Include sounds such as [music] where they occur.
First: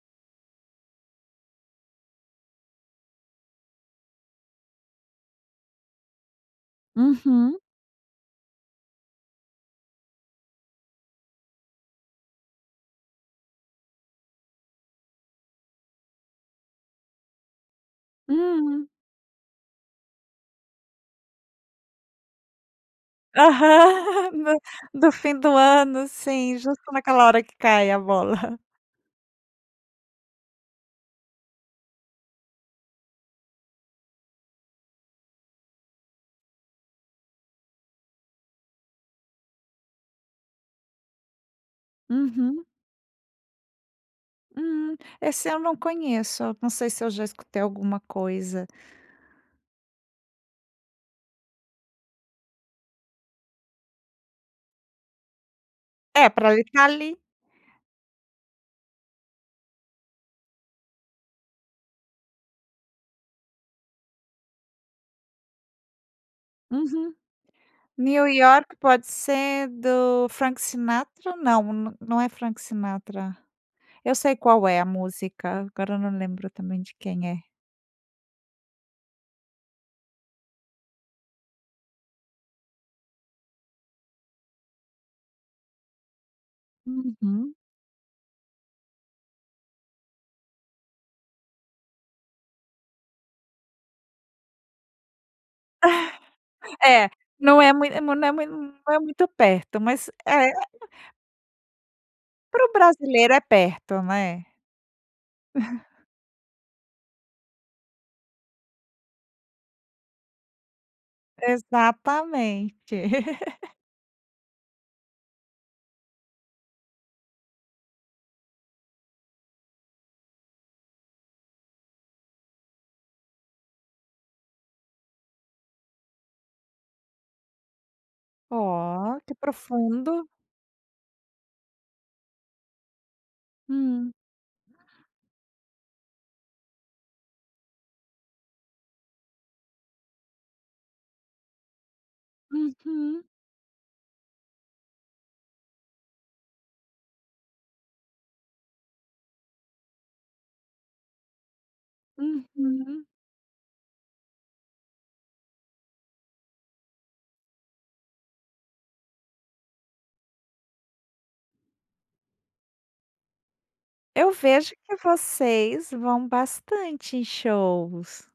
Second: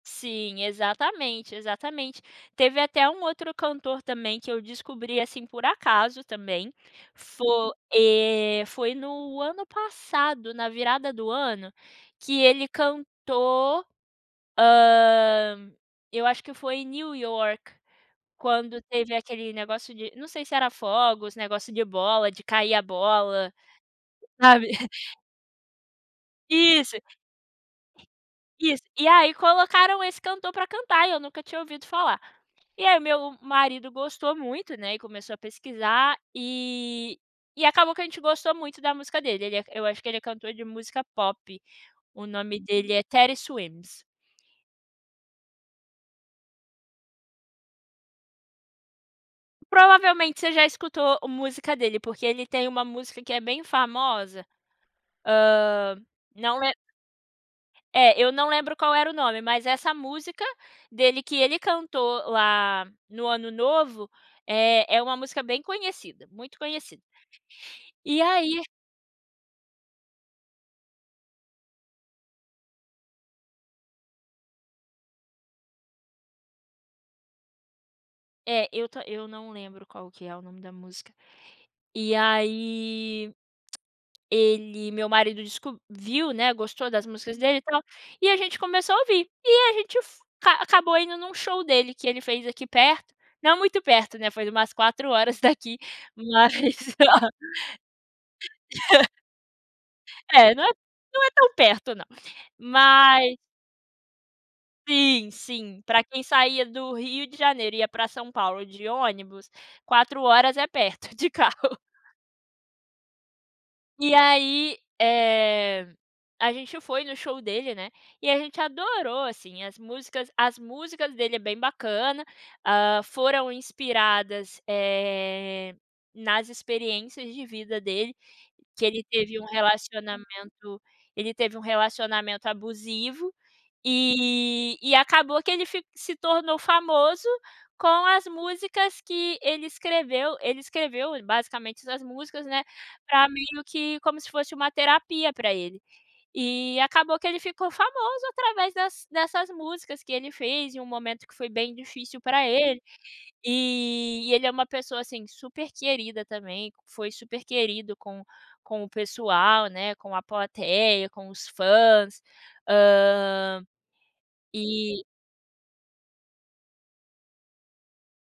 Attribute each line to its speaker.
Speaker 1: Sim, exatamente, exatamente. Teve até um outro cantor também, que eu descobri, assim, por acaso também.
Speaker 2: Uhum.
Speaker 1: Fo eh, foi no ano passado, na virada do ano, que ele cantou, hã, eu acho que foi New York, quando
Speaker 2: Hum.
Speaker 1: teve aquele negócio de não sei se era fogos, negócio de bola, de cair a
Speaker 2: Aham.
Speaker 1: bola,
Speaker 2: [laughs] no
Speaker 1: [chuckles] sabe.
Speaker 2: do fim do ano, assim, justo
Speaker 1: Isso.
Speaker 2: naquela hora que cai a bola. [chuckles]
Speaker 1: Isso. E aí colocaram esse cantor pra cantar, e eu nunca tinha ouvido falar. E aí meu marido gostou muito, né, e começou a pesquisar, e e acabou que a gente gostou muito da música dele, ele é eu acho que ele é cantor de música pop, o nome
Speaker 2: Uhum.
Speaker 1: dele é Teddy Swims.
Speaker 2: Hum. Esse eu não conheço, eu não sei se eu já escutei alguma coisa.
Speaker 1: Provavelmente você já escutou música dele, porque ele tem uma música que é bem famosa, hã,
Speaker 2: É, pra
Speaker 1: não
Speaker 2: ir
Speaker 1: lem
Speaker 2: ficar ali
Speaker 1: É, eu não lembro qual era o nome, mas essa música dele, que ele cantou lá no ano novo, eh, é uma música bem conhecida, muito conhecida.
Speaker 2: Uhum.
Speaker 1: E
Speaker 2: New
Speaker 1: aí
Speaker 2: York pode ser do Frank Sinatra? Não, n não é Frank Sinatra. Eu sei qual é a música, agora eu não lembro também de quem é.
Speaker 1: É, eu to eu não lembro qual que é o nome da música. E aí, [clicks tongue] ele meu marido desco viu, né, gostou das músicas
Speaker 2: Uhum.
Speaker 1: dele, e tal, e a gente começou a ouvir. E a gente f ca acabou indo num show dele, que ele fez aqui perto. Não muito perto, né, foi umas 4 horas daqui, mas
Speaker 2: [chuckles] É, não é mui não é mui não é
Speaker 1: [chuckles]
Speaker 2: muito perto, mas é
Speaker 1: É, não é não é tão perto não.
Speaker 2: Para o brasileiro
Speaker 1: Mas
Speaker 2: é perto, né.
Speaker 1: Sim, sim, pra
Speaker 2: [chuckles]
Speaker 1: quem saía do Rio de Janeiro e ia pra São Paulo de ônibus, 4 horas é perto, de carro.
Speaker 2: Exatamente. [laughs]
Speaker 1: E aí, eh, a gente foi no show dele, né, e a gente adorou, assim, as músicas as músicas dele é bem bacana, hã, foram inspiradas, eh, nas experiências de vida dele, que ele
Speaker 2: Oh, que
Speaker 1: teve um
Speaker 2: profundo.
Speaker 1: relacionamento ele teve um relacionamento abusivo,
Speaker 2: Hum.
Speaker 1: e e acabou que ele fi se tornou famoso com as músicas que ele escreveu. Ele escreveu, ele basicamente essas músicas, né,
Speaker 2: Uhum.
Speaker 1: pra amigo que como se fosse uma terapia pra ele. E acabou que ele ficou famoso através dess dessas músicas que ele fez em um momento que foi bem difícil pra ele,
Speaker 2: Uhum.
Speaker 1: e e ele é uma pessoa assim, super querida também, foi super querido com com o pessoal, né, com a plateia, com os fãs, hã,
Speaker 2: Eu vejo que
Speaker 1: e
Speaker 2: vocês vão bastante em shows.